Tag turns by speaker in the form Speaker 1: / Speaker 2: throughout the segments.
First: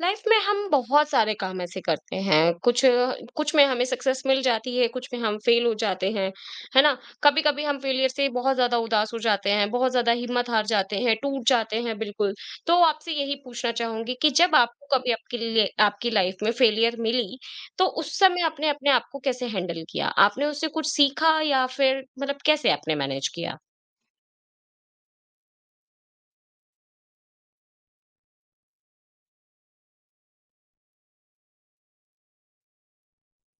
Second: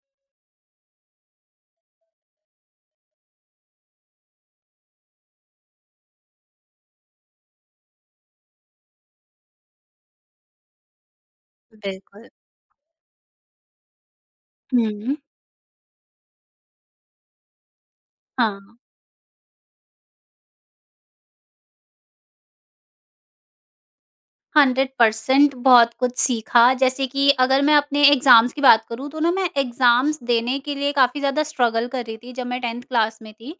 Speaker 1: Life में हम बहुत सारे काम ऐसे करते हैं। कुछ कुछ में हमें सक्सेस मिल जाती है, कुछ में हम फेल हो जाते हैं, है ना? कभी कभी हम फेलियर से बहुत ज्यादा उदास हो जाते हैं, बहुत ज्यादा हिम्मत हार जाते हैं, टूट जाते हैं
Speaker 2: बिल्कुल।
Speaker 1: बिल्कुल। तो आपसे यही पूछना चाहूंगी कि जब आपको कभी
Speaker 2: हुँ,
Speaker 1: आपके लिए आपकी लाइफ में फेलियर मिली, तो उस समय
Speaker 2: हाँ,
Speaker 1: आपने अपने आप को कैसे हैंडल किया? आपने उससे कुछ सीखा या फिर मतलब कैसे आपने मैनेज किया?
Speaker 2: 100% बहुत कुछ सीखा जैसे कि अगर मैं अपने एग्ज़ाम्स की बात करूँ तो ना मैं एग्ज़ाम्स देने के लिए काफ़ी ज़्यादा स्ट्रगल कर रही थी जब मैं 10th क्लास में थी।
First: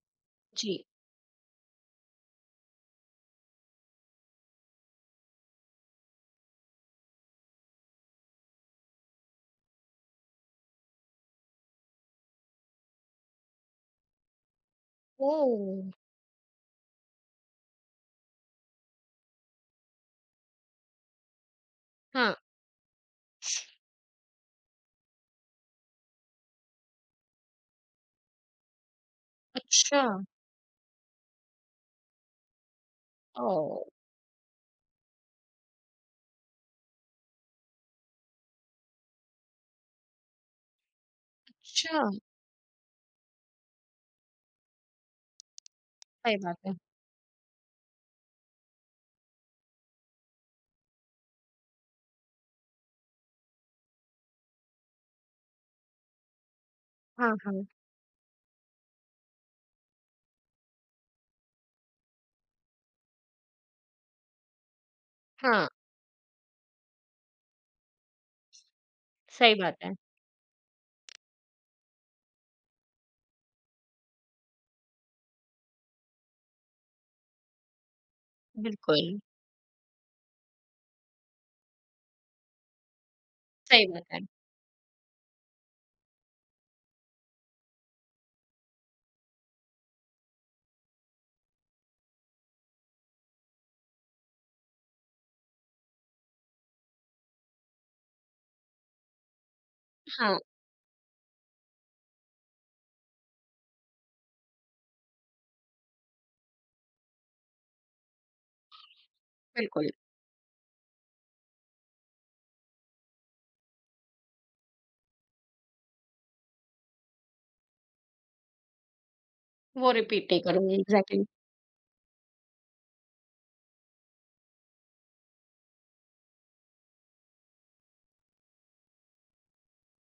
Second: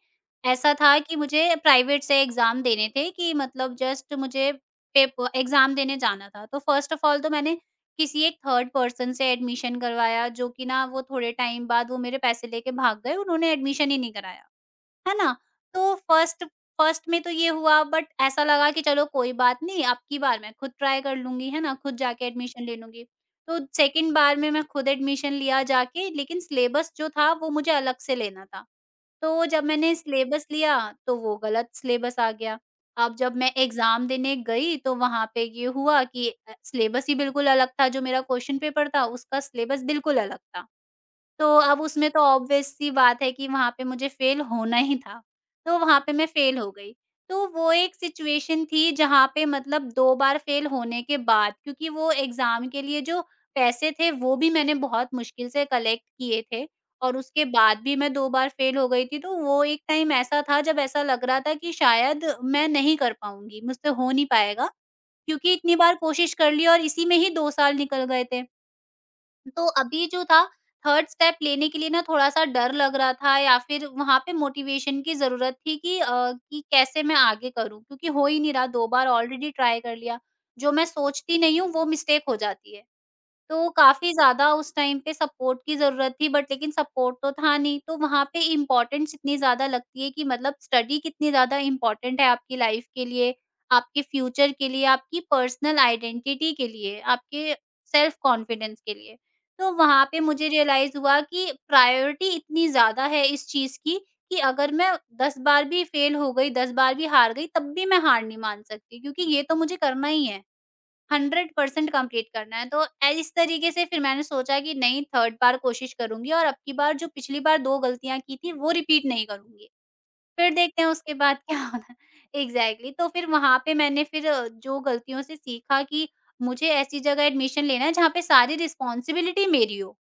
Speaker 1: जी।
Speaker 2: ऐसा था कि मुझे प्राइवेट से एग्ज़ाम देने थे कि मतलब जस्ट मुझे पेप एग्ज़ाम देने जाना था। तो फ़र्स्ट ऑफ ऑल तो मैंने किसी एक थर्ड पर्सन से एडमिशन करवाया जो कि ना वो थोड़े टाइम बाद वो मेरे पैसे लेके भाग गए, उन्होंने एडमिशन ही नहीं कराया। है ना?
Speaker 1: ओ।
Speaker 2: तो फर्स्ट फर्स्ट में तो ये हुआ बट ऐसा लगा कि चलो कोई बात नहीं, अब की बार मैं खुद ट्राई कर लूँगी, है ना? खुद जाके
Speaker 1: हाँ।
Speaker 2: एडमिशन ले लूँगी। तो सेकंड बार में मैं खुद एडमिशन लिया जाके लेकिन सिलेबस जो था वो मुझे अलग से लेना था। तो जब मैंने
Speaker 1: अच्छा।
Speaker 2: सिलेबस लिया तो वो गलत सिलेबस आ गया। अब जब मैं
Speaker 1: ओ।
Speaker 2: एग्ज़ाम देने गई तो वहाँ पे ये हुआ कि सिलेबस ही बिल्कुल अलग था, जो मेरा क्वेश्चन पेपर था उसका सिलेबस बिल्कुल अलग था। तो अब
Speaker 1: अच्छा।
Speaker 2: उसमें तो ऑब्वियस सी बात है कि वहाँ पे मुझे फेल होना ही था, तो वहाँ पे मैं
Speaker 1: सही बात
Speaker 2: फेल हो
Speaker 1: है।
Speaker 2: गई। तो वो एक सिचुएशन थी जहाँ पे मतलब 2 बार फेल होने के बाद क्योंकि वो एग्ज़ाम के लिए जो पैसे थे वो भी मैंने बहुत मुश्किल से कलेक्ट किए थे और
Speaker 1: हाँ
Speaker 2: उसके
Speaker 1: हाँ।
Speaker 2: बाद भी मैं 2 बार फेल हो गई थी। तो वो एक टाइम ऐसा था जब ऐसा लग रहा था कि शायद मैं नहीं कर पाऊँगी, मुझसे हो नहीं पाएगा क्योंकि
Speaker 1: हाँ,
Speaker 2: इतनी बार कोशिश कर ली और इसी में ही 2 साल निकल गए थे।
Speaker 1: सही
Speaker 2: तो
Speaker 1: बात है।
Speaker 2: अभी जो था, थर्ड स्टेप लेने के लिए ना थोड़ा-सा डर लग रहा था या फिर वहाँ पे मोटिवेशन की ज़रूरत थी कि कि कैसे मैं आगे करूँ? क्योंकि हो ही नहीं रहा, 2
Speaker 1: बिल्कुल,
Speaker 2: बार ऑलरेडी ट्राई कर लिया। जो मैं सोचती नहीं हूँ, वो मिस्टेक हो जाती है। तो
Speaker 1: सही बात
Speaker 2: काफ़ी
Speaker 1: है।
Speaker 2: ज़्यादा उस टाइम पे सपोर्ट की ज़रूरत थी बट लेकिन सपोर्ट तो था नहीं, तो वहाँ पे इम्पोर्टेंस इतनी ज़्यादा लगती है कि मतलब स्टडी कितनी ज़्यादा इम्पोर्टेंट है आपकी लाइफ के लिए, आपके फ्यूचर के लिए, आपकी पर्सनल आइडेंटिटी के लिए, आपके सेल्फ कॉन्फिडेंस के लिए। तो वहाँ पे
Speaker 1: हाँ,
Speaker 2: मुझे रियलाइज़ हुआ कि प्रायोरिटी इतनी ज़्यादा है इस चीज़ की कि अगर मैं 10 बार भी फेल हो गई, 10 बार भी हार गई, तब भी मैं हार नहीं मान सकती क्योंकि ये तो मुझे
Speaker 1: बिल्कुल,
Speaker 2: करना ही है। 100% कंप्लीट करना है। तो ए इस तरीके से फिर मैंने सोचा कि नहीं थर्ड बार कोशिश करूँगी और अब की बार जो पिछली बार 2 गलतियाँ की थी वो रिपीट नहीं करूँगी।
Speaker 1: वो रिपीट नहीं
Speaker 2: फिर
Speaker 1: करूँगी
Speaker 2: देखते हैं उसके
Speaker 1: एग्ज़ैक्टली।
Speaker 2: बाद क्या होता है। एग्ज़ैक्टली तो फिर वहाँ पे मैंने फिर जो गलतियों से सीखा कि मुझे ऐसी जगह एडमिशन लेना है जहाँ पे सारी रिस्पॉन्सिबिलिटी मेरी हो।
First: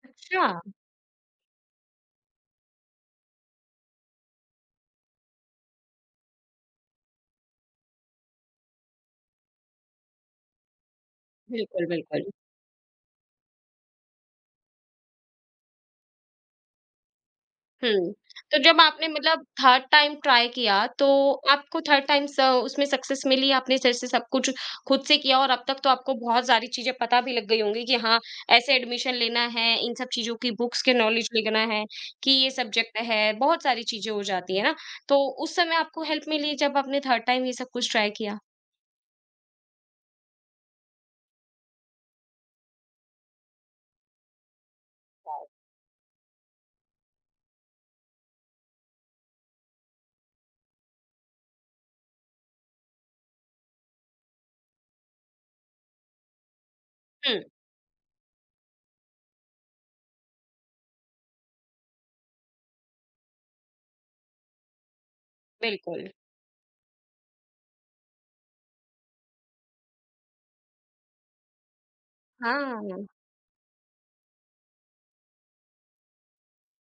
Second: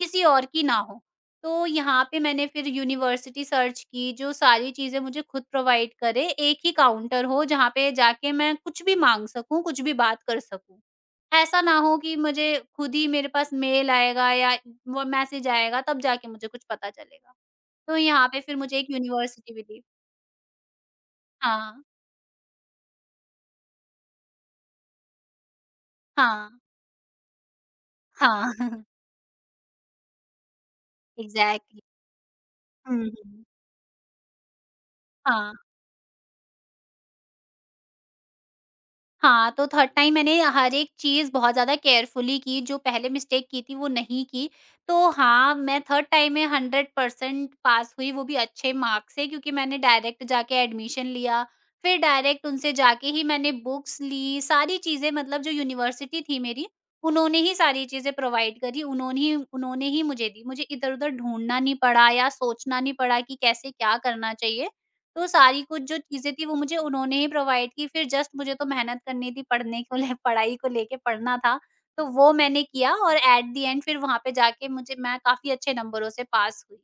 Speaker 2: किसी
Speaker 1: अच्छा,
Speaker 2: और की ना हो। तो यहाँ पे मैंने फिर यूनिवर्सिटी सर्च की जो सारी चीज़ें मुझे खुद प्रोवाइड करे, एक ही काउंटर हो जहाँ पे जाके मैं कुछ भी माँग सकूँ, कुछ भी बात कर सकूँ। ऐसा ना
Speaker 1: बिल्कुल,
Speaker 2: हो कि
Speaker 1: बिल्कुल।
Speaker 2: मुझे खुद ही मेरे पास मेल आएगा या वो मैसेज आएगा तब जाके मुझे कुछ पता चलेगा। तो
Speaker 1: हुँ।
Speaker 2: यहाँ पे फिर
Speaker 1: तो
Speaker 2: मुझे
Speaker 1: जब
Speaker 2: एक
Speaker 1: आपने मतलब
Speaker 2: यूनिवर्सिटी मिली।
Speaker 1: थर्ड टाइम ट्राई किया, तो
Speaker 2: हाँ,
Speaker 1: आपको थर्ड टाइम स उसमें सक्सेस मिली, आपने फिर से सब कुछ खुद से किया और अब तक तो आपको बहुत
Speaker 2: हाँ,
Speaker 1: सारी चीज़ें पता भी लग गई होंगी कि हाँ,
Speaker 2: हाँ।
Speaker 1: ऐसे एडमिशन लेना है, इन सब चीज़ों की बुक्स के नॉलेज लेना
Speaker 2: एग्ज़ैक्टली।
Speaker 1: है कि ये सब्जेक्ट
Speaker 2: हुँ,
Speaker 1: है,
Speaker 2: हुँ।
Speaker 1: बहुत सारी चीज़ें हो जाती हैं ना। तो
Speaker 2: हाँ।
Speaker 1: उस समय आपको हेल्प मिली जब आपने थर्ड टाइम ये सब कुछ ट्राई किया?
Speaker 2: हाँ, तो थर्ड टाइम मैंने हर एक चीज़ बहुत ज़्यादा केयरफुली की, जो पहले मिस्टेक की थी वो नहीं की। तो हाँ, मैं थर्ड टाइम में 100% पास हुई, वो भी अच्छे मार्क्स से क्योंकि मैंने डायरेक्ट जाके एडमिशन लिया, फिर डायरेक्ट उनसे जाके ही मैंने बुक्स ली, सारी चीज़ें मतलब जो यूनिवर्सिटी थी मेरी, उन्होंने
Speaker 1: हुँ।
Speaker 2: ही सारी चीज़ें प्रोवाइड करी, उन्होंने ही मुझे दी। मुझे इधर-उधर ढूँढना नहीं पड़ा या सोचना नहीं पड़ा कि कैसे क्या करना चाहिए। तो सारी कुछ जो
Speaker 1: बिल्कुल,
Speaker 2: चीज़ें थी वो मुझे उन्होंने ही प्रोवाइड की, फिर जस्ट मुझे तो मेहनत करनी थी, पढ़ने को ले पढ़ाई को लेके पढ़ना था, तो वो मैंने किया
Speaker 1: हाँ।
Speaker 2: और एट द एंड फिर वहाँ पे जाके मुझे मैं काफ़ी अच्छे नंबरों से पास हुई।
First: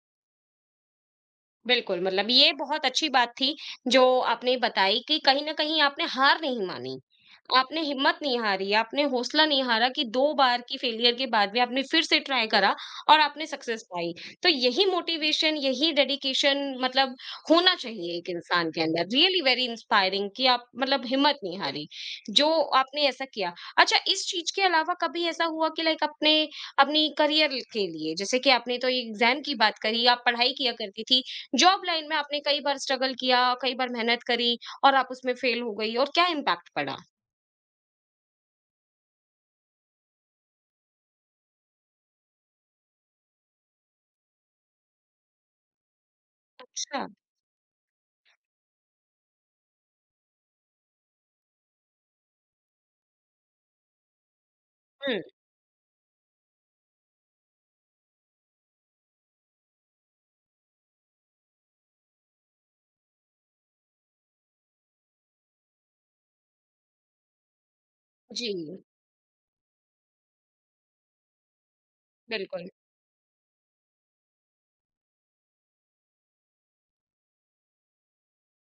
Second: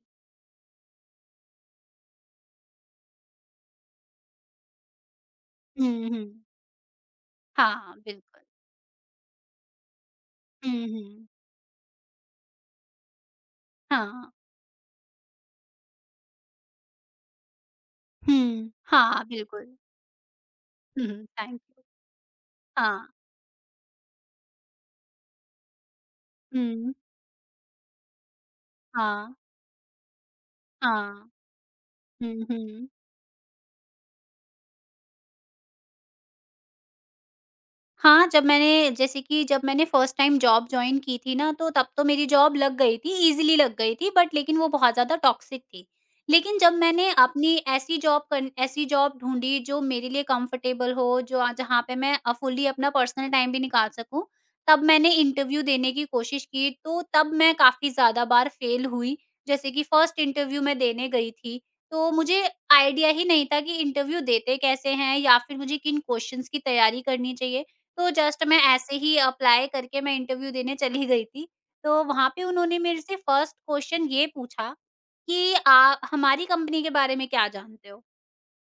Speaker 1: बिल्कुल, मतलब ये बहुत अच्छी बात थी जो आपने बताई कि कहीं न कहीं आपने
Speaker 2: हुँ, हुँ।
Speaker 1: हार नहीं मानी। आपने
Speaker 2: हाँ,
Speaker 1: हिम्मत नहीं
Speaker 2: बिल्कुल।
Speaker 1: हारी, आपने हौसला नहीं हारा कि 2 बार की
Speaker 2: हुँ,
Speaker 1: फेलियर के
Speaker 2: हुँ।
Speaker 1: बाद भी आपने फिर से ट्राई करा और आपने सक्सेस पाई।
Speaker 2: हाँ।
Speaker 1: तो यही मोटिवेशन, यही डेडिकेशन मतलब होना चाहिए एक इंसान
Speaker 2: हुँ।
Speaker 1: के अंदर।
Speaker 2: हाँ,
Speaker 1: रियली वेरी
Speaker 2: बिल्कुल।
Speaker 1: इंस्पायरिंग कि आप मतलब
Speaker 2: हुँ, हुँ,
Speaker 1: हिम्मत नहीं
Speaker 2: थैंक यू।
Speaker 1: हारी, जो आपने
Speaker 2: हाँ।
Speaker 1: ऐसा किया। अच्छा, इस चीज़ के अलावा कभी ऐसा हुआ कि लाइक अपने
Speaker 2: हुँ।
Speaker 1: अपनी करियर के लिए, जैसे कि आपने तो
Speaker 2: हाँ,
Speaker 1: एग्ज़ाम की बात करी, आप पढ़ाई किया करती थी,
Speaker 2: हाँ।
Speaker 1: जॉब लाइन में आपने
Speaker 2: हुँ,
Speaker 1: कई बार
Speaker 2: हुँ।
Speaker 1: स्ट्रगल किया, कई बार मेहनत करी और आप उसमें फेल हो गई, और क्या इम्पैक्ट पड़ा?
Speaker 2: हाँ, जब मैंने जैसे कि जब मैंने फर्स्ट टाइम जॉब जॉइन की थी ना, तो तब तो मेरी जॉब लग गई थी, ईज़िली लग गई थी बट लेकिन वो बहुत ज़्यादा टॉक्सिक थी। लेकिन जब
Speaker 1: अच्छा।
Speaker 2: मैंने अपनी ऐसी जॉब ढूँढी जो मेरे लिए कंफर्टेबल हो, जो जहाँ पे मैं फुल्ली अपना पर्सनल टाइम भी निकाल सकूँ, तब मैंने
Speaker 1: हुँ।
Speaker 2: इंटरव्यू देने की कोशिश की, तो तब मैं काफ़ी ज़्यादा बार फेल हुई। जैसे कि फर्स्ट इंटरव्यू मैं देने गई थी, तो मुझे आइडिया ही नहीं था कि इंटरव्यू देते कैसे हैं या फिर मुझे किन क्वेश्चन्स की तैयारी करनी चाहिए। तो जस्ट
Speaker 1: जी।
Speaker 2: मैं ऐसे ही अप्लाई करके मैं इंटरव्यू देने चली गई थी। तो वहाँ पे
Speaker 1: बिल्कुल।
Speaker 2: उन्होंने मेरे से फर्स्ट क्वेश्चन ये पूछा कि हमारी कंपनी के बारे में क्या जानते हो?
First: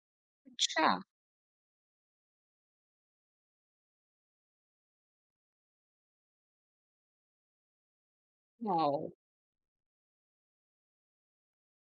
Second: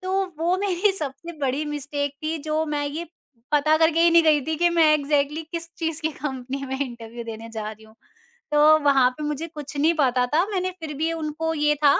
Speaker 2: तो वो
Speaker 1: अच्छा।
Speaker 2: मेरी सबसे बड़ी मिस्टेक थी जो मैं ये पता करके ही नहीं गई थी कि मैं एग्जैक्टली exactly किस चीज की कंपनी में इंटरव्यू देने जा रही हूँ। तो
Speaker 1: वाओ!
Speaker 2: वहाँ पे मुझे कुछ नहीं पता था। मैंने फिर भी उनको ये था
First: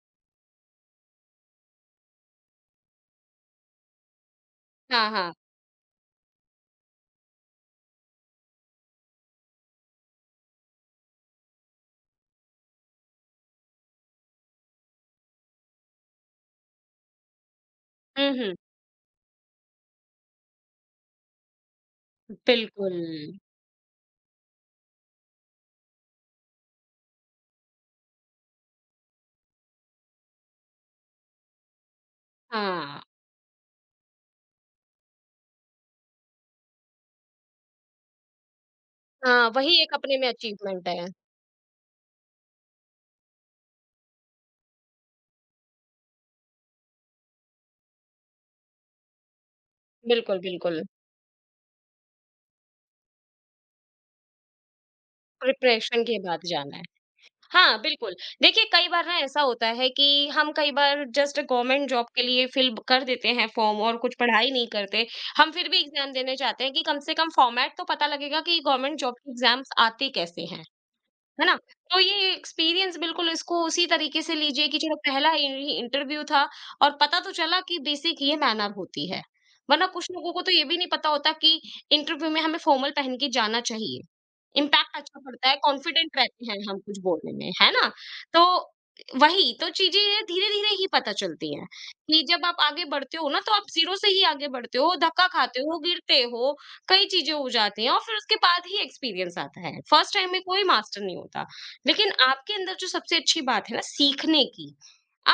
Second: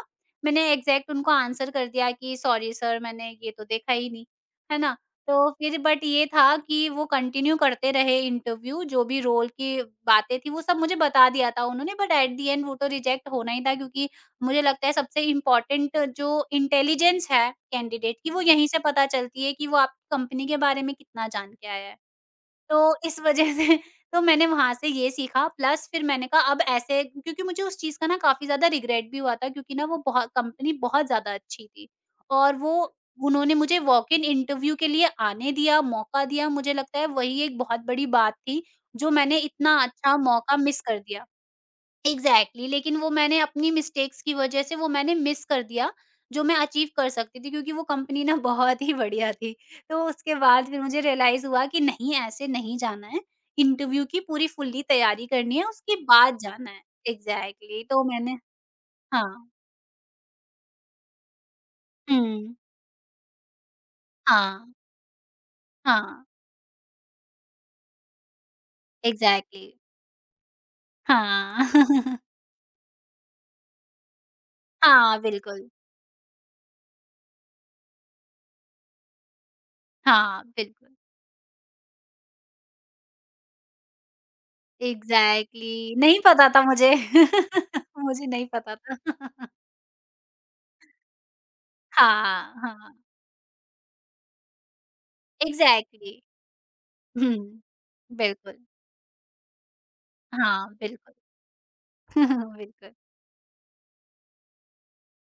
Speaker 2: मैंने एग्जैक्ट उनको आंसर कर दिया कि सॉरी सर मैंने ये तो देखा ही नहीं, है ना?
Speaker 1: हाँ, हाँ।
Speaker 2: तो फिर बट ये था कि वो कंटिन्यू करते रहे इंटरव्यू जो भी रोल की बातें थी वो सब मुझे बता दिया था उन्होंने बट एट द एंड वो तो रिजेक्ट होना ही था क्योंकि मुझे लगता है सबसे इम्पोर्टेंट जो इंटेलिजेंस है कैंडिडेट
Speaker 1: हुँ,
Speaker 2: की वो
Speaker 1: हुँ,
Speaker 2: यहीं से पता चलती है कि वो आपकी कंपनी के बारे में कितना जान के आया है।
Speaker 1: बिल्कुल।
Speaker 2: तो इस वजह से तो मैंने वहाँ से ये सीखा प्लस फिर मैंने कहा अब ऐसे क्योंकि मुझे उस चीज़ का ना काफ़ी ज़्यादा रिग्रेट भी हुआ था क्योंकि ना वो बहुत कंपनी बहुत ज़्यादा अच्छी थी। और वो
Speaker 1: हाँ,
Speaker 2: उन्होंने मुझे वॉक इन इंटरव्यू के लिए आने दिया, मौका दिया मुझे लगता है वही एक बहुत बड़ी बात थी, जो मैंने
Speaker 1: हाँ,
Speaker 2: इतना
Speaker 1: वही एक अपने
Speaker 2: अच्छा
Speaker 1: में
Speaker 2: मौका मिस
Speaker 1: अचीवमेंट
Speaker 2: कर
Speaker 1: है।
Speaker 2: दिया। एग्ज़ैक्टली लेकिन वो मैंने अपनी मिस्टेक्स की वज़ह से वो मैंने मिस कर दिया, जो मैं अचीव कर सकती थी क्योंकि वो कंपनी ना बहुत ही बढ़िया थी। तो उसके
Speaker 1: बिल्कुल,
Speaker 2: बाद
Speaker 1: बिल्कुल।
Speaker 2: फिर मुझे रियलाइज़ हुआ कि नहीं ऐसे नहीं जाना है, इंटरव्यू की पूरी फुल्ली तैयारी करनी है, उसके
Speaker 1: प्रिपरेशन के
Speaker 2: बाद
Speaker 1: बाद
Speaker 2: जाना
Speaker 1: जाना
Speaker 2: है।
Speaker 1: है। हाँ,
Speaker 2: एग्ज़ैक्टली तो
Speaker 1: बिल्कुल।
Speaker 2: मैंने
Speaker 1: देखिए, कई बार ना ऐसा
Speaker 2: हाँ।
Speaker 1: होता है कि हम कई बार जस्ट गवर्नमेंट जॉब के लिए
Speaker 2: हुँ।
Speaker 1: फिल कर देते हैं फॉर्म, और कुछ पढ़ाई
Speaker 2: हाँ,
Speaker 1: नहीं करते। हम फिर भी एग्ज़ाम
Speaker 2: हाँ।
Speaker 1: देने जाते हैं कि कम से कम फॉर्मेट तो पता लगेगा कि गवर्नमेंट जॉब के
Speaker 2: एग्ज़ैक्टली
Speaker 1: एग्ज़ाम्स आते कैसे हैं। है ना?
Speaker 2: हाँ।
Speaker 1: तो ये एक्सपीरियंस बिल्कुल इसको उसी तरीके से लीजिए कि चलो
Speaker 2: हाँ,
Speaker 1: पहला इ
Speaker 2: बिल्कुल।
Speaker 1: इंटरव्यू था और पता तो चला कि बेसिक ये मैनर होती है। वरना कुछ लोगों को
Speaker 2: हाँ,
Speaker 1: तो ये भी नहीं
Speaker 2: बिल्कुल।
Speaker 1: पता होता कि इंटरव्यू में हमें फॉर्मल पहन के जाना चाहिए। इम्पैक्ट अच्छा पड़ता है,
Speaker 2: एग्ज़ैक्टली
Speaker 1: कॉन्फिडेंट
Speaker 2: नहीं पता
Speaker 1: रहते हैं
Speaker 2: था
Speaker 1: हम
Speaker 2: मुझे।
Speaker 1: कुछ बोलने में, है ना?
Speaker 2: मुझे
Speaker 1: तो
Speaker 2: नहीं पता था।
Speaker 1: वही, तो चीज़ें धीरे-धीरे ही पता चलती हैं कि जब
Speaker 2: हाँ,
Speaker 1: आप आगे
Speaker 2: हाँ।
Speaker 1: बढ़ते हो ना, तो आप ज़ीरो से ही आगे बढ़ते हो, धक्का खाते हो,
Speaker 2: एग्ज़ैक्टली
Speaker 1: गिरते हो, कई चीजें हो
Speaker 2: हुँ,
Speaker 1: जाती हैं और फिर उसके
Speaker 2: बिल्कुल।
Speaker 1: बाद ही एक्सपीरियंस आता है। फर्स्ट टाइम में कोई
Speaker 2: हाँ,
Speaker 1: मास्टर
Speaker 2: बिल्कुल,
Speaker 1: नहीं होता, लेकिन आपके अंदर जो
Speaker 2: बिल्कुल।
Speaker 1: सबसे अच्छी बात है ना सीखने की,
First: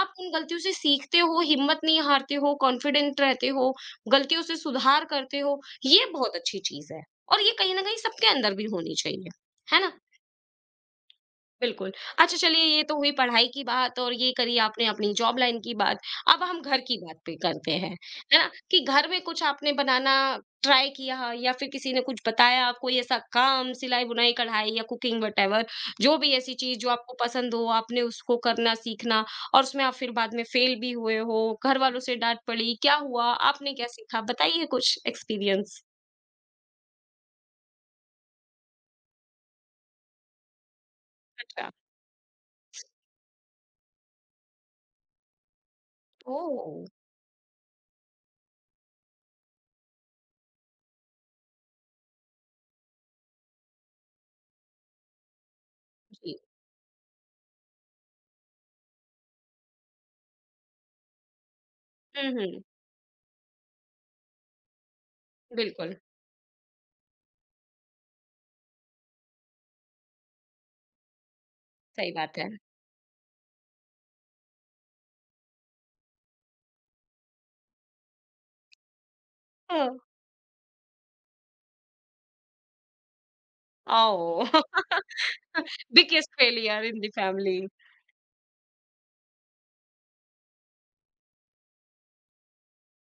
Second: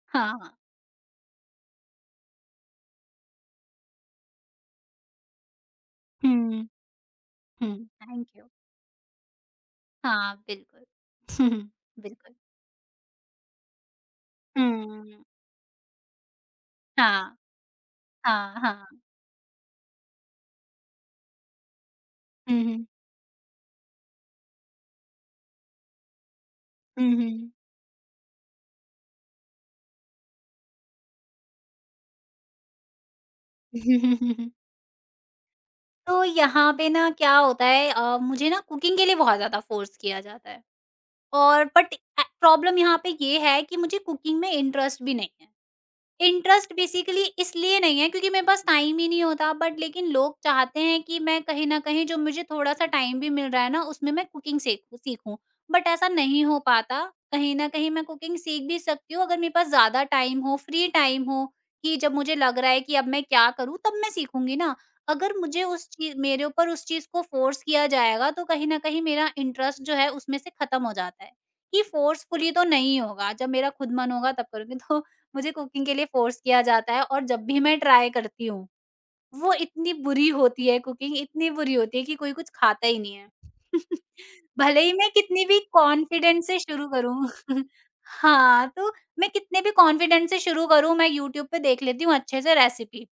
Speaker 1: आप
Speaker 2: हाँ,
Speaker 1: उन
Speaker 2: हाँ।
Speaker 1: गलतियों से सीखते हो, हिम्मत नहीं हारते हो, कॉन्फिडेंट रहते हो, गलतियों से सुधार करते हो, ये बहुत अच्छी
Speaker 2: हुँ,
Speaker 1: चीज है और ये
Speaker 2: हुँ,
Speaker 1: कहीं ना कहीं सबके
Speaker 2: थैंक यू।
Speaker 1: अंदर भी होनी चाहिए, है ना?
Speaker 2: हाँ, बिल्कुल। हम्म,
Speaker 1: बिल्कुल।
Speaker 2: बिल्कुल।
Speaker 1: अच्छा चलिए, ये तो हुई पढ़ाई की बात और ये करी आपने अपनी
Speaker 2: हुँ,
Speaker 1: जॉब लाइन की बात। अब हम घर की बात पे
Speaker 2: हाँ,
Speaker 1: करते हैं, है ना?
Speaker 2: हाँ,
Speaker 1: कि
Speaker 2: हाँ।
Speaker 1: घर में कुछ आपने बनाना ट्राई किया या फिर किसी ने कुछ
Speaker 2: हुँ,
Speaker 1: बताया,
Speaker 2: हुँ।
Speaker 1: कोई ऐसा काम सिलाई-बुनाई, कढ़ाई या कुकिंग व्हाटएवर, जो भी ऐसी चीज़ जो
Speaker 2: हुँ,
Speaker 1: आपको
Speaker 2: हुँ।
Speaker 1: पसंद हो, आपने उसको करना सीखना, और उसमें आप फिर बाद में फेल भी हुए हो, घर वालों से डाँट पड़ी, क्या हुआ? आपने क्या सीखा? बताइए कुछ एक्सपीरियंस।
Speaker 2: तो यहाँ पे ना क्या होता है मुझे ना कुकिंग के लिए बहुत ज़्यादा फ़ोर्स किया जाता है और
Speaker 1: अच्छा।
Speaker 2: बट प्रॉब्लम यहाँ पे ये है कि मुझे कुकिंग में इंटरेस्ट भी नहीं है। इंटरेस्ट
Speaker 1: ओह!
Speaker 2: बेसिकली इसलिए नहीं है क्योंकि मेरे पास टाइम ही नहीं होता बट लेकिन लोग चाहते हैं कि मैं कहीं न कहीं जो मुझे थोड़ा-सा टाइम भी मिल रहा है ना, उसमें मैं कुकिंग सीखूँ सीखूँ। बट ऐसा
Speaker 1: जी।
Speaker 2: नहीं हो पाता, कहीं न कहीं मैं कुकिंग सीख भी सकती हूँ अगर मेरे पास ज़्यादा टाइम हो, फ्री टाइम हो कि जब
Speaker 1: हुँ,
Speaker 2: मुझे लग
Speaker 1: हुँ।
Speaker 2: रहा है कि अब मैं क्या करूँ, तब मैं सीखूँगी ना। अगर मुझे उस
Speaker 1: बिल्कुल,
Speaker 2: चीज़ मेरे ऊपर उस चीज़ को फ़ोर्स किया जाएगा तो कहीं न कहीं मेरा इंटरेस्ट जो है उसमें से खत्म हो जाता है, कि
Speaker 1: सही बात है।
Speaker 2: फ़ोर्सफुली तो नहीं होगा, जब मेरा खुद मन होगा तब करूँगी। तो मुझे कुकिंग के लिए फ़ोर्स किया जाता है और जब भी मैं ट्राई करती हूँ, वो
Speaker 1: ओह!
Speaker 2: इतनी बुरी होती है कुकिंग इतनी बुरी होती है कि कोई कुछ खाता ही नहीं है।
Speaker 1: आओ!
Speaker 2: भले ही मैं कितनी भी
Speaker 1: बिगेस्ट
Speaker 2: कॉन्फिडेंस से
Speaker 1: फेलियर
Speaker 2: शुरू
Speaker 1: इन द
Speaker 2: करूँ।
Speaker 1: फैमिली।
Speaker 2: हाँ, तो मैं कितने भी कॉन्फिडेंस से शुरू करूँ, मैं यूट्यूब पे देख लेती हूँ अच्छे से रेसिपी।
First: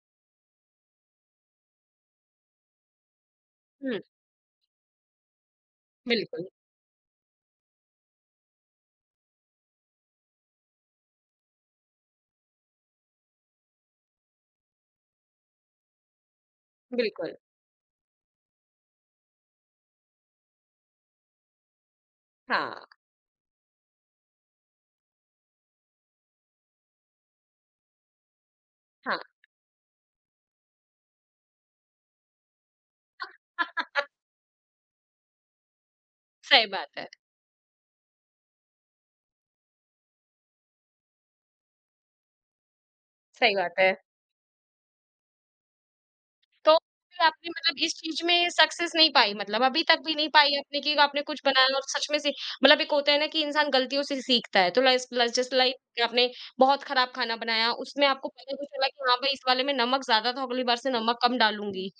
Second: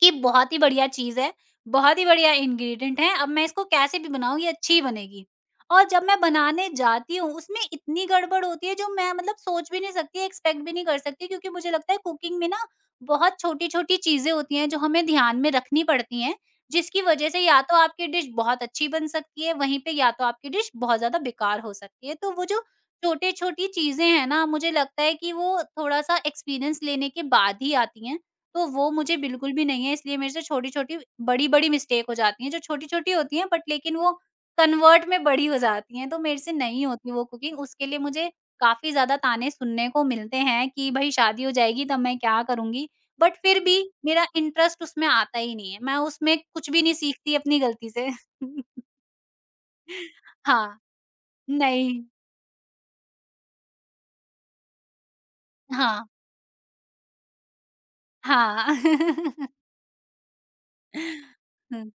Speaker 2: कि बहुत ही बढ़िया चीज़ है, बहुत ही बढ़िया इंग्रीडिएंट है, अब मैं इसको कैसे
Speaker 1: हुँ,
Speaker 2: भी बनाऊँ ये अच्छी ही बनेगी। और जब मैं
Speaker 1: बिल्कुल,
Speaker 2: बनाने जाती हूँ उसमें इतनी गड़बड़ होती है जो मैं मतलब सोच भी नहीं सकती, एक्सपेक्ट भी नहीं कर सकती क्योंकि मुझे लगता है कुकिंग में ना बहुत छोटी-छोटी चीज़ें होती हैं जो हमें ध्यान में रखनी पड़ती हैं, जिसकी वज़ह
Speaker 1: बिल्कुल।
Speaker 2: से या तो आपकी डिश बहुत अच्छी बन सकती है, वहीं पे या तो आपकी डिश बहुत ज़्यादा बेकार हो सकती है। तो वो जो
Speaker 1: हाँ,
Speaker 2: छोटी-छोटी चीज़ें हैं ना, मुझे लगता है कि वो थोड़ा-सा एक्सपीरियंस लेने के बाद ही आती हैं। तो वो
Speaker 1: हाँ,
Speaker 2: मुझे बिल्कुल भी नहीं है, इसलिए मेरे से छोटी-छोटी बड़ी-बड़ी मिस्टेक हो जाती हैं, जो छोटी-छोटी होती हैं बट लेकिन वो कन्वर्ट में बड़ी हो जाती हैं, तो मेरे से
Speaker 1: सही
Speaker 2: नहीं
Speaker 1: बात है,
Speaker 2: होती वो कुकिंग। उसके लिए मुझे काफ़ी ज़्यादा ताने सुनने को मिलते हैं कि भई शादी हो जाएगी तब मैं क्या करूँगी? बट
Speaker 1: सही
Speaker 2: फिर भी
Speaker 1: बात है।
Speaker 2: मेरा इंटरेस्ट उसमें आता ही नहीं है, मैं उसमें कुछ
Speaker 1: तो
Speaker 2: भी नहीं
Speaker 1: फिर
Speaker 2: सीखती
Speaker 1: आपने
Speaker 2: अपनी
Speaker 1: मतलब
Speaker 2: गलती
Speaker 1: इस
Speaker 2: से।
Speaker 1: चीज़ में सक्सेस नहीं पाई, मतलब अभी तक भी नहीं पाई
Speaker 2: हाँ,
Speaker 1: आपने कि आपने कुछ बनाया और
Speaker 2: नहीं।
Speaker 1: सच में से, मतलब एक होता है ना कि इंसान गलतियों से सीखता है। तो लाइस लाइस जस्ट लाइक
Speaker 2: हाँ,
Speaker 1: आपने बहुत खराब खाना बनाया, उसमें आपको पता भी
Speaker 2: हाँ।
Speaker 1: चला कि हाँ भाई इस वाले में नमक ज़्यादा था, अगली बार से नमक कम डालूँगी।
Speaker 2: हुँ।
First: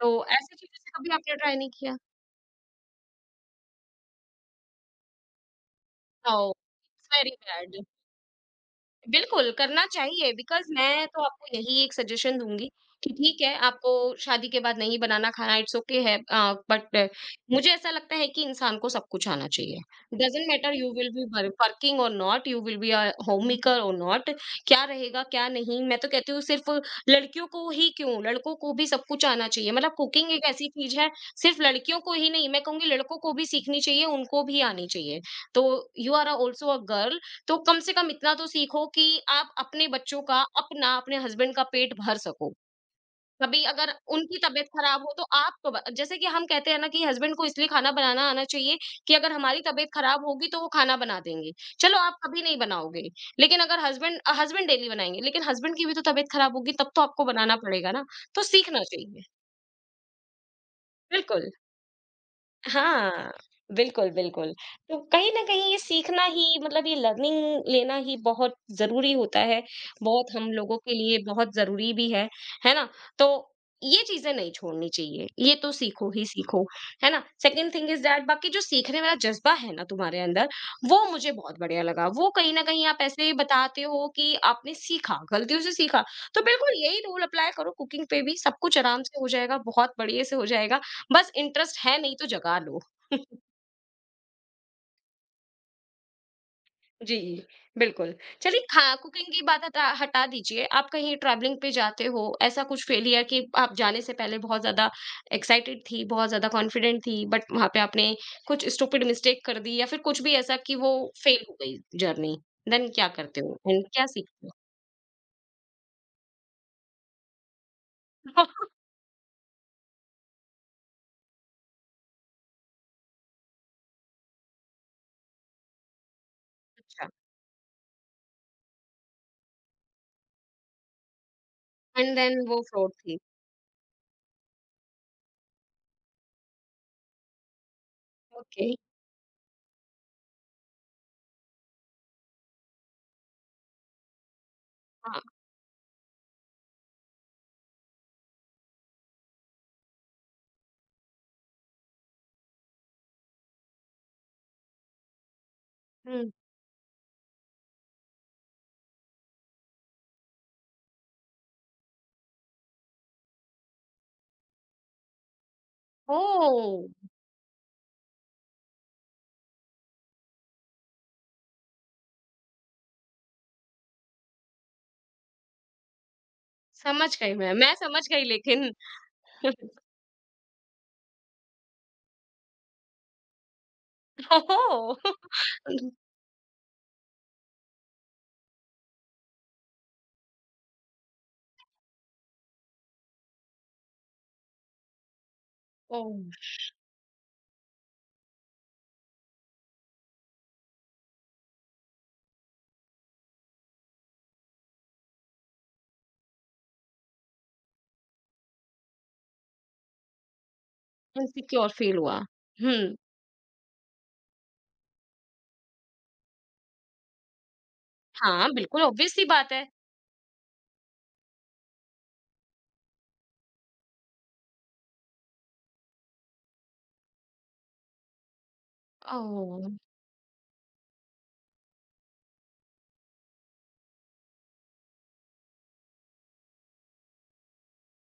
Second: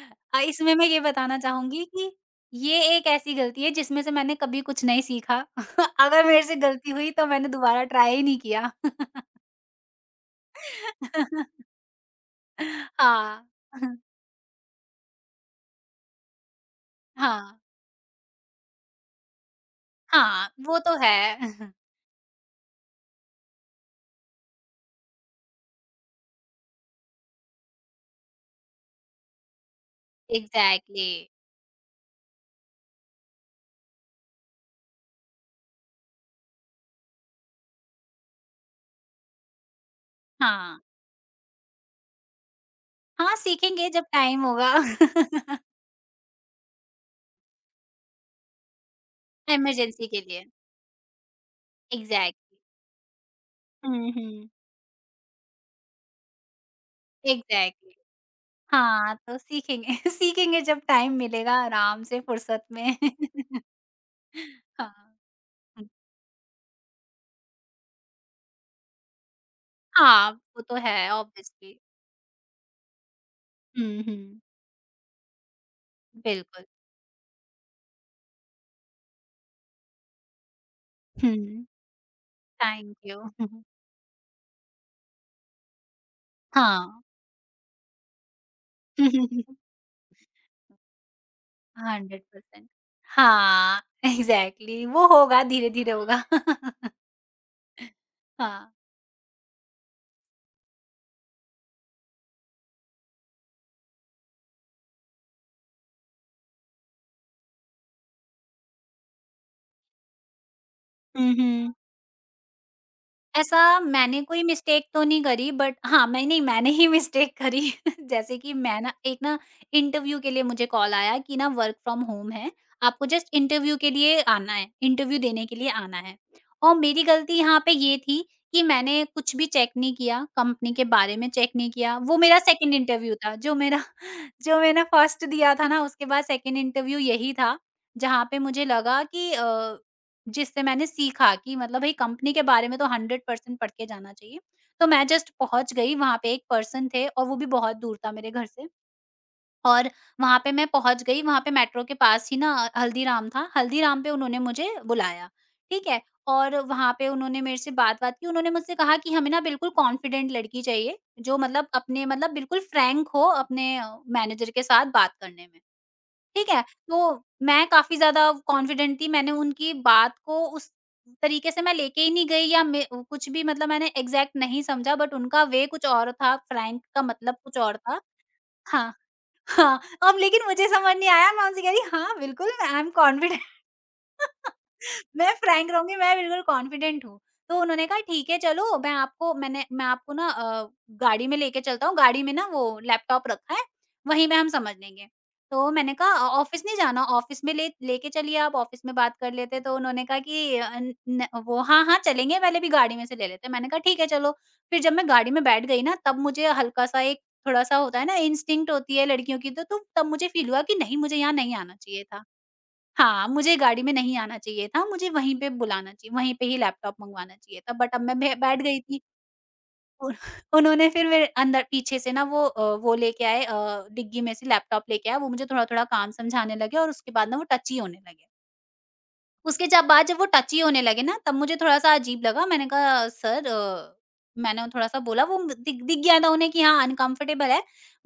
Speaker 1: तो ऐसी
Speaker 2: इसमें
Speaker 1: चीज़ों
Speaker 2: मैं
Speaker 1: से
Speaker 2: ये
Speaker 1: कभी आपने
Speaker 2: बताना
Speaker 1: ट्राई नहीं
Speaker 2: चाहूँगी
Speaker 1: किया?
Speaker 2: कि ये एक ऐसी गलती है जिसमें से मैंने कभी कुछ नहीं सीखा। अगर मेरे
Speaker 1: ओह!
Speaker 2: से गलती
Speaker 1: इट्स
Speaker 2: हुई तो
Speaker 1: वेरी
Speaker 2: मैंने
Speaker 1: बैड।
Speaker 2: दोबारा ट्राई ही नहीं किया।
Speaker 1: बिल्कुल, करना चाहिए बिकॉज़ मैं तो आपको यही एक सजेशन दूँगी कि ठीक
Speaker 2: हाँ।
Speaker 1: है, आपको शादी के बाद नहीं बनाना खाना इट्स ओके है, बट
Speaker 2: हाँ,
Speaker 1: मुझे ऐसा लगता है कि इंसान को सब कुछ आना चाहिए। डज़न्ट
Speaker 2: हाँ,
Speaker 1: मैटर
Speaker 2: वो
Speaker 1: यू
Speaker 2: तो
Speaker 1: विल
Speaker 2: है।
Speaker 1: बी वर वर्किंग और not, you will be home maker और नॉट, क्या रहेगा, क्या नहीं। मैं तो कहती हूँ सिर्फ़ लड़कियों को ही क्यों, लड़कों को भी सब कुछ आना चाहिए। मतलब कुकिंग एक ऐसी चीज़ है,
Speaker 2: एग्ज़ैक्टली।
Speaker 1: सिर्फ़ लड़कियों को ही नहीं, मैं कहूँगी लड़कों को भी सीखनी चाहिए, उनको भी आनी चाहिए। तो you are a also a girl, तो कम से कम इतना तो सीखो कि आप अपने बच्चों का,
Speaker 2: हाँ,
Speaker 1: अपना, अपने हस्बैंड का पेट भर सको।
Speaker 2: हाँ,
Speaker 1: कभी
Speaker 2: सीखेंगे
Speaker 1: अगर
Speaker 2: जब
Speaker 1: उनकी
Speaker 2: टाइम
Speaker 1: तबीयत
Speaker 2: होगा।
Speaker 1: खराब हो तो आपको ब जैसे कि हम कहते हैं ना कि हस्बैंड को इसलिए खाना बनाना आना चाहिए कि अगर हमारी तबीयत
Speaker 2: इमरजेंसी के
Speaker 1: खराब
Speaker 2: लिए।
Speaker 1: होगी तो वो खाना बना देंगे। चलो आप कभी नहीं
Speaker 2: एग्ज़ैक्टली।
Speaker 1: बनाओगे, लेकिन अगर
Speaker 2: हुँ, हुँ।
Speaker 1: हस्बैंड डेली बनाएँगे, लेकिन हस्बैंड की भी तो तबीयत खराब होगी तब तो आपको बनाना पड़ेगा
Speaker 2: एग्ज़ैक्टली।
Speaker 1: ना, तो सीखना
Speaker 2: हाँ,
Speaker 1: चाहिए।
Speaker 2: तो सीखेंगे। सीखेंगे जब टाइम
Speaker 1: बिल्कुल।
Speaker 2: मिलेगा आराम से फुर्सत में।
Speaker 1: हाँ, बिल्कुल, बिल्कुल। तो
Speaker 2: हाँ।
Speaker 1: कहीं न कहीं ये
Speaker 2: हुँ।
Speaker 1: सीखना ही, मतलब ये लर्निंग लेना ही बहुत ज़रूरी होता है,
Speaker 2: हाँ,
Speaker 1: बहुत हम
Speaker 2: वो तो
Speaker 1: लोगों के
Speaker 2: है
Speaker 1: लिए बहुत
Speaker 2: ऑब्वियसली।
Speaker 1: ज़रूरी भी है ना? तो ये
Speaker 2: हुँ,
Speaker 1: चीज़ें
Speaker 2: हुँ।
Speaker 1: नहीं छोड़नी चाहिए, ये तो सीखो ही सीखो,
Speaker 2: बिल्कुल।
Speaker 1: है ना? सेकंड थिंग इज़ दैट बाकी जो सीखने वाला जज़्बा है ना तुम्हारे अंदर, वो मुझे बहुत
Speaker 2: हुँ।
Speaker 1: बढ़िया लगा। वो कहीं न कहीं
Speaker 2: थैंक
Speaker 1: आप
Speaker 2: यू।
Speaker 1: ऐसे बताते हो कि आपने सीखा, गलतियों से सीखा। तो बिल्कुल यही
Speaker 2: हाँ।
Speaker 1: रूल अप्लाई करो कुकिंग पे भी, सब कुछ आराम से हो जाएगा, बहुत बढ़िया से हो जाएगा। बस इंटरेस्ट है नहीं तो जगा
Speaker 2: 100%
Speaker 1: लो।
Speaker 2: हाँ, एग्ज़ैक्टली वो होगा धीरे-धीरे होगा।
Speaker 1: जी, बिल्कुल। चलिए
Speaker 2: हाँ।
Speaker 1: हाँ, कुकिंग की बात हटा हटा दीजिए। आप कहीं ट्रैवलिंग पे जाते हो, ऐसा कुछ फेलियर कि आप जाने से पहले बहुत ज़्यादा एक्साइटेड थी, बहुत ज़्यादा कॉन्फिडेंट थी, बट वहाँ पे आपने कुछ स्टूपिड मिस्टेक कर दी या फिर कुछ भी ऐसा कि वो
Speaker 2: हुँ,
Speaker 1: फेल हो
Speaker 2: हुँ।
Speaker 1: गई जर्नी, देन क्या करते हो
Speaker 2: ऐसा
Speaker 1: एंड क्या
Speaker 2: मैंने कोई
Speaker 1: सीखते हो?
Speaker 2: मिस्टेक तो नहीं करी बट हाँ, मैं नहीं मैंने ही मिस्टेक करी। जैसे कि मैं ना एक ना इंटरव्यू के लिए मुझे कॉल आया कि ना वर्क फ्रॉम होम है, आपको जस्ट इंटरव्यू के लिए आना है, इंटरव्यू देने के लिए आना है। और मेरी
Speaker 1: अच्छा,
Speaker 2: गलती यहाँ पे ये थी कि मैंने कुछ भी चेक नहीं किया, कंपनी के बारे में चेक नहीं किया।
Speaker 1: एंड
Speaker 2: वो
Speaker 1: देन
Speaker 2: मेरा
Speaker 1: वो
Speaker 2: सेकंड
Speaker 1: फ्रॉड
Speaker 2: इंटरव्यू
Speaker 1: थी।
Speaker 2: था, जो मैंने फर्स्ट दिया था ना उसके बाद सेकंड इंटरव्यू यही था, जहाँ पे मुझे
Speaker 1: ओके।
Speaker 2: लगा कि जिससे मैंने सीखा कि मतलब भई कंपनी के बारे में तो 100% पढ़ के जाना चाहिए। तो मैं
Speaker 1: हाँ,
Speaker 2: जस्ट पहुँच गई वहाँ पे, एक पर्सन थे और वो भी बहुत दूर था मेरे घर से। और वहाँ पे मैं पहुँच गई, वहाँ पे मेट्रो के पास ही ना हल्दीराम था, हल्दीराम पे उन्होंने मुझे बुलाया, ठीक है?
Speaker 1: हुँ।
Speaker 2: और वहाँ पे उन्होंने मेरे से बात-वात की, उन्होंने मुझसे कहा कि हमें ना बिल्कुल कॉन्फिडेंट लड़की चाहिए, जो मतलब अपने मतलब बिल्कुल फ्रैंक हो अपने मैनेजर के साथ बात करने में, ठीक है?
Speaker 1: ओह!
Speaker 2: तो मैं काफ़ी ज़्यादा कॉन्फिडेंट थी, मैंने उनकी बात को उस तरीके से मैं लेके ही नहीं गई या मैं कुछ भी मतलब मैंने एग्ज़ैक्ट नहीं समझा, बट उनका वे कुछ और था, फ्रैंक का
Speaker 1: समझ गई
Speaker 2: मतलब कुछ
Speaker 1: मैं
Speaker 2: और था।
Speaker 1: समझ गई लेकिन
Speaker 2: हाँ। हाँ, अब लेकिन मुझे समझ नहीं आया, मैं उनसे कह रही हाँ, बिल्कुल आई एम कॉन्फिडेंट,
Speaker 1: ओह!
Speaker 2: मैं फ्रैंक रहूँगी, मैं बिल्कुल कॉन्फिडेंट हूँ। तो उन्होंने कहा ठीक है चलो, मैं आपको मैंने मैं आपको ना गाड़ी में लेके चलता हूँ, गाड़ी में ना वो लैपटॉप रखा है, वहीं में हम समझ लेंगे। तो मैंने कहा
Speaker 1: ओह!
Speaker 2: ऑफ़िस नहीं जाना, ऑफ़िस में ले लेके चलिए आप, ऑफ़िस में बात कर लेते हैं। तो उन्होंने कहा कि न न वो, हाँ, हाँ, चलेंगे पहले भी गाड़ी में से ले लेते हैं। मैंने कहा ठीक है चलो। फिर जब मैं गाड़ी में बैठ गई ना तब मुझे हल्का-सा एक थोड़ा-सा होता है ना इंस्टिंक्ट होती है लड़कियों की, तो तब मुझे फ़ील हुआ कि नहीं मुझे यहाँ नहीं
Speaker 1: इनसिक्योर
Speaker 2: आना
Speaker 1: फील
Speaker 2: चाहिए
Speaker 1: हुआ।
Speaker 2: था।
Speaker 1: हुँ,
Speaker 2: हाँ, मुझे गाड़ी में नहीं आना चाहिए था, मुझे वहीं पे बुलाना चाहिए, वहीं पे ही लैपटॉप मँगवाना चाहिए था बट अब मैं भे
Speaker 1: हाँ,
Speaker 2: बैठ गई
Speaker 1: बिल्कुल
Speaker 2: थी।
Speaker 1: ऑब्वियस सी बात है।
Speaker 2: उन उन्होंने फिर मेरे अंदर पीछे से ना वो वो लेके आए, डिग्गी में से लैपटॉप लेके आए, वो मुझे थोड़ा-थोड़ा काम समझाने लगे और उसके बाद ना वो टची होने लगे। उसके
Speaker 1: ओह!
Speaker 2: जब बाद जब वो टची होने लगे ना तब मुझे थोड़ा-सा अजीब लगा। मैंने कहा सर मैंने थोड़ा-सा बोला, वो दिख दिख गया था उन्हें कि हाँ अनकम्फर्टेबल है।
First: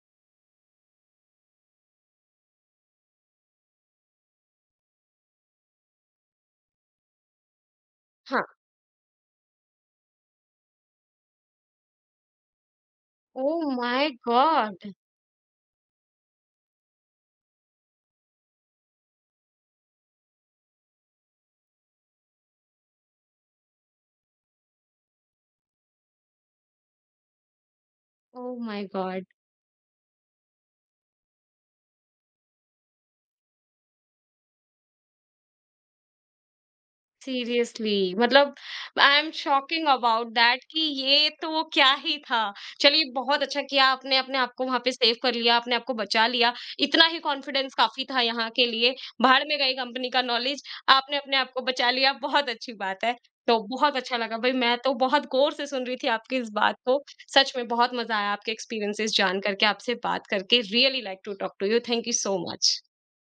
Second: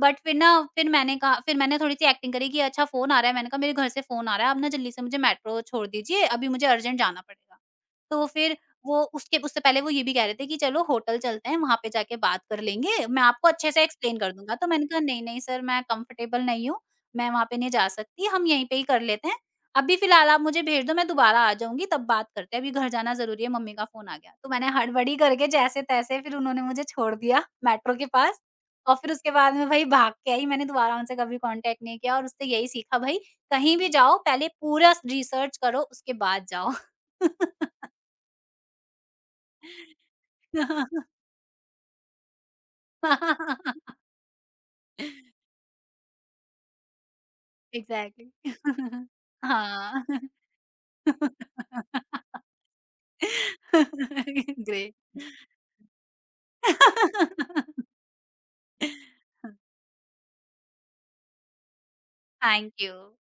Speaker 2: बट फिर ना फिर मैंने कहा, फिर मैंने थोड़ी-सी एक्टिंग करी कि अच्छा फ़ोन आ रहा है। मैंने कहा मेरे घर से फ़ोन आ रहा है, आप ना जल्दी से मुझे मेट्रो छोड़ दीजिए, अभी मुझे अर्जेंट जाना पड़ेगा। तो
Speaker 1: हाँ,
Speaker 2: फिर वो उसके उससे पहले वो ये भी कह रहे थे कि चलो होटल चलते हैं, वहाँ पे जाके बात कर लेंगे, मैं आपको
Speaker 1: ओह
Speaker 2: अच्छे से
Speaker 1: माय
Speaker 2: एक्सप्लेन कर दूँगा। तो मैंने
Speaker 1: गॉड!
Speaker 2: कहा नहीं, नहीं सर मैं कम्फर्टेबल नहीं हूँ, मैं वहाँ पे नहीं जा सकती, हम यहीं पे ही कर लेते हैं। अभी फिलहाल आप मुझे भेज दो, मैं दोबारा आ जाऊँगी तब बात करते हैं, अभी घर जाना ज़रूरी है, मम्मी का फ़ोन आ गया। तो मैंने हड़बड़ी करके जैसे-तैसे, फिर उन्होंने मुझे छोड़ दिया मेट्रो के पास,
Speaker 1: ओह माय
Speaker 2: और फिर
Speaker 1: गॉड!
Speaker 2: उसके बाद में भई भाग के आई, मैंने दोबारा उनसे कभी कॉन्टैक्ट नहीं किया और उससे यही सीखा भई कहीं भी जाओ पहले पूरा स रिसर्च करो उसके बाद जाओ।
Speaker 1: सीरियसली मतलब I am shocking about that कि ये तो क्या ही था। चलिए बहुत अच्छा किया आपने, अपने आप को वहाँ पे सेव कर लिया, आपने आपको बचा लिया। इतना ही कॉन्फिडेंस काफ़ी था यहाँ के लिए,
Speaker 2: एग्ज़ैक्टली।
Speaker 1: भाड़ में गई
Speaker 2: हाँ।
Speaker 1: कंपनी का नॉलेज, आपने अपने आप को बचा लिया, बहुत अच्छी बात है। तो बहुत अच्छा लगा भाई, मैं तो
Speaker 2: ग्रेट।
Speaker 1: बहुत गौर से सुन रही थी आपकी इस बात को। सच में बहुत मज़ा आया आपके एक्सपीरियंसेस जान करके, आपसे बात करके। Really like to talk to you. Thank you so
Speaker 2: Thank
Speaker 1: much.
Speaker 2: you.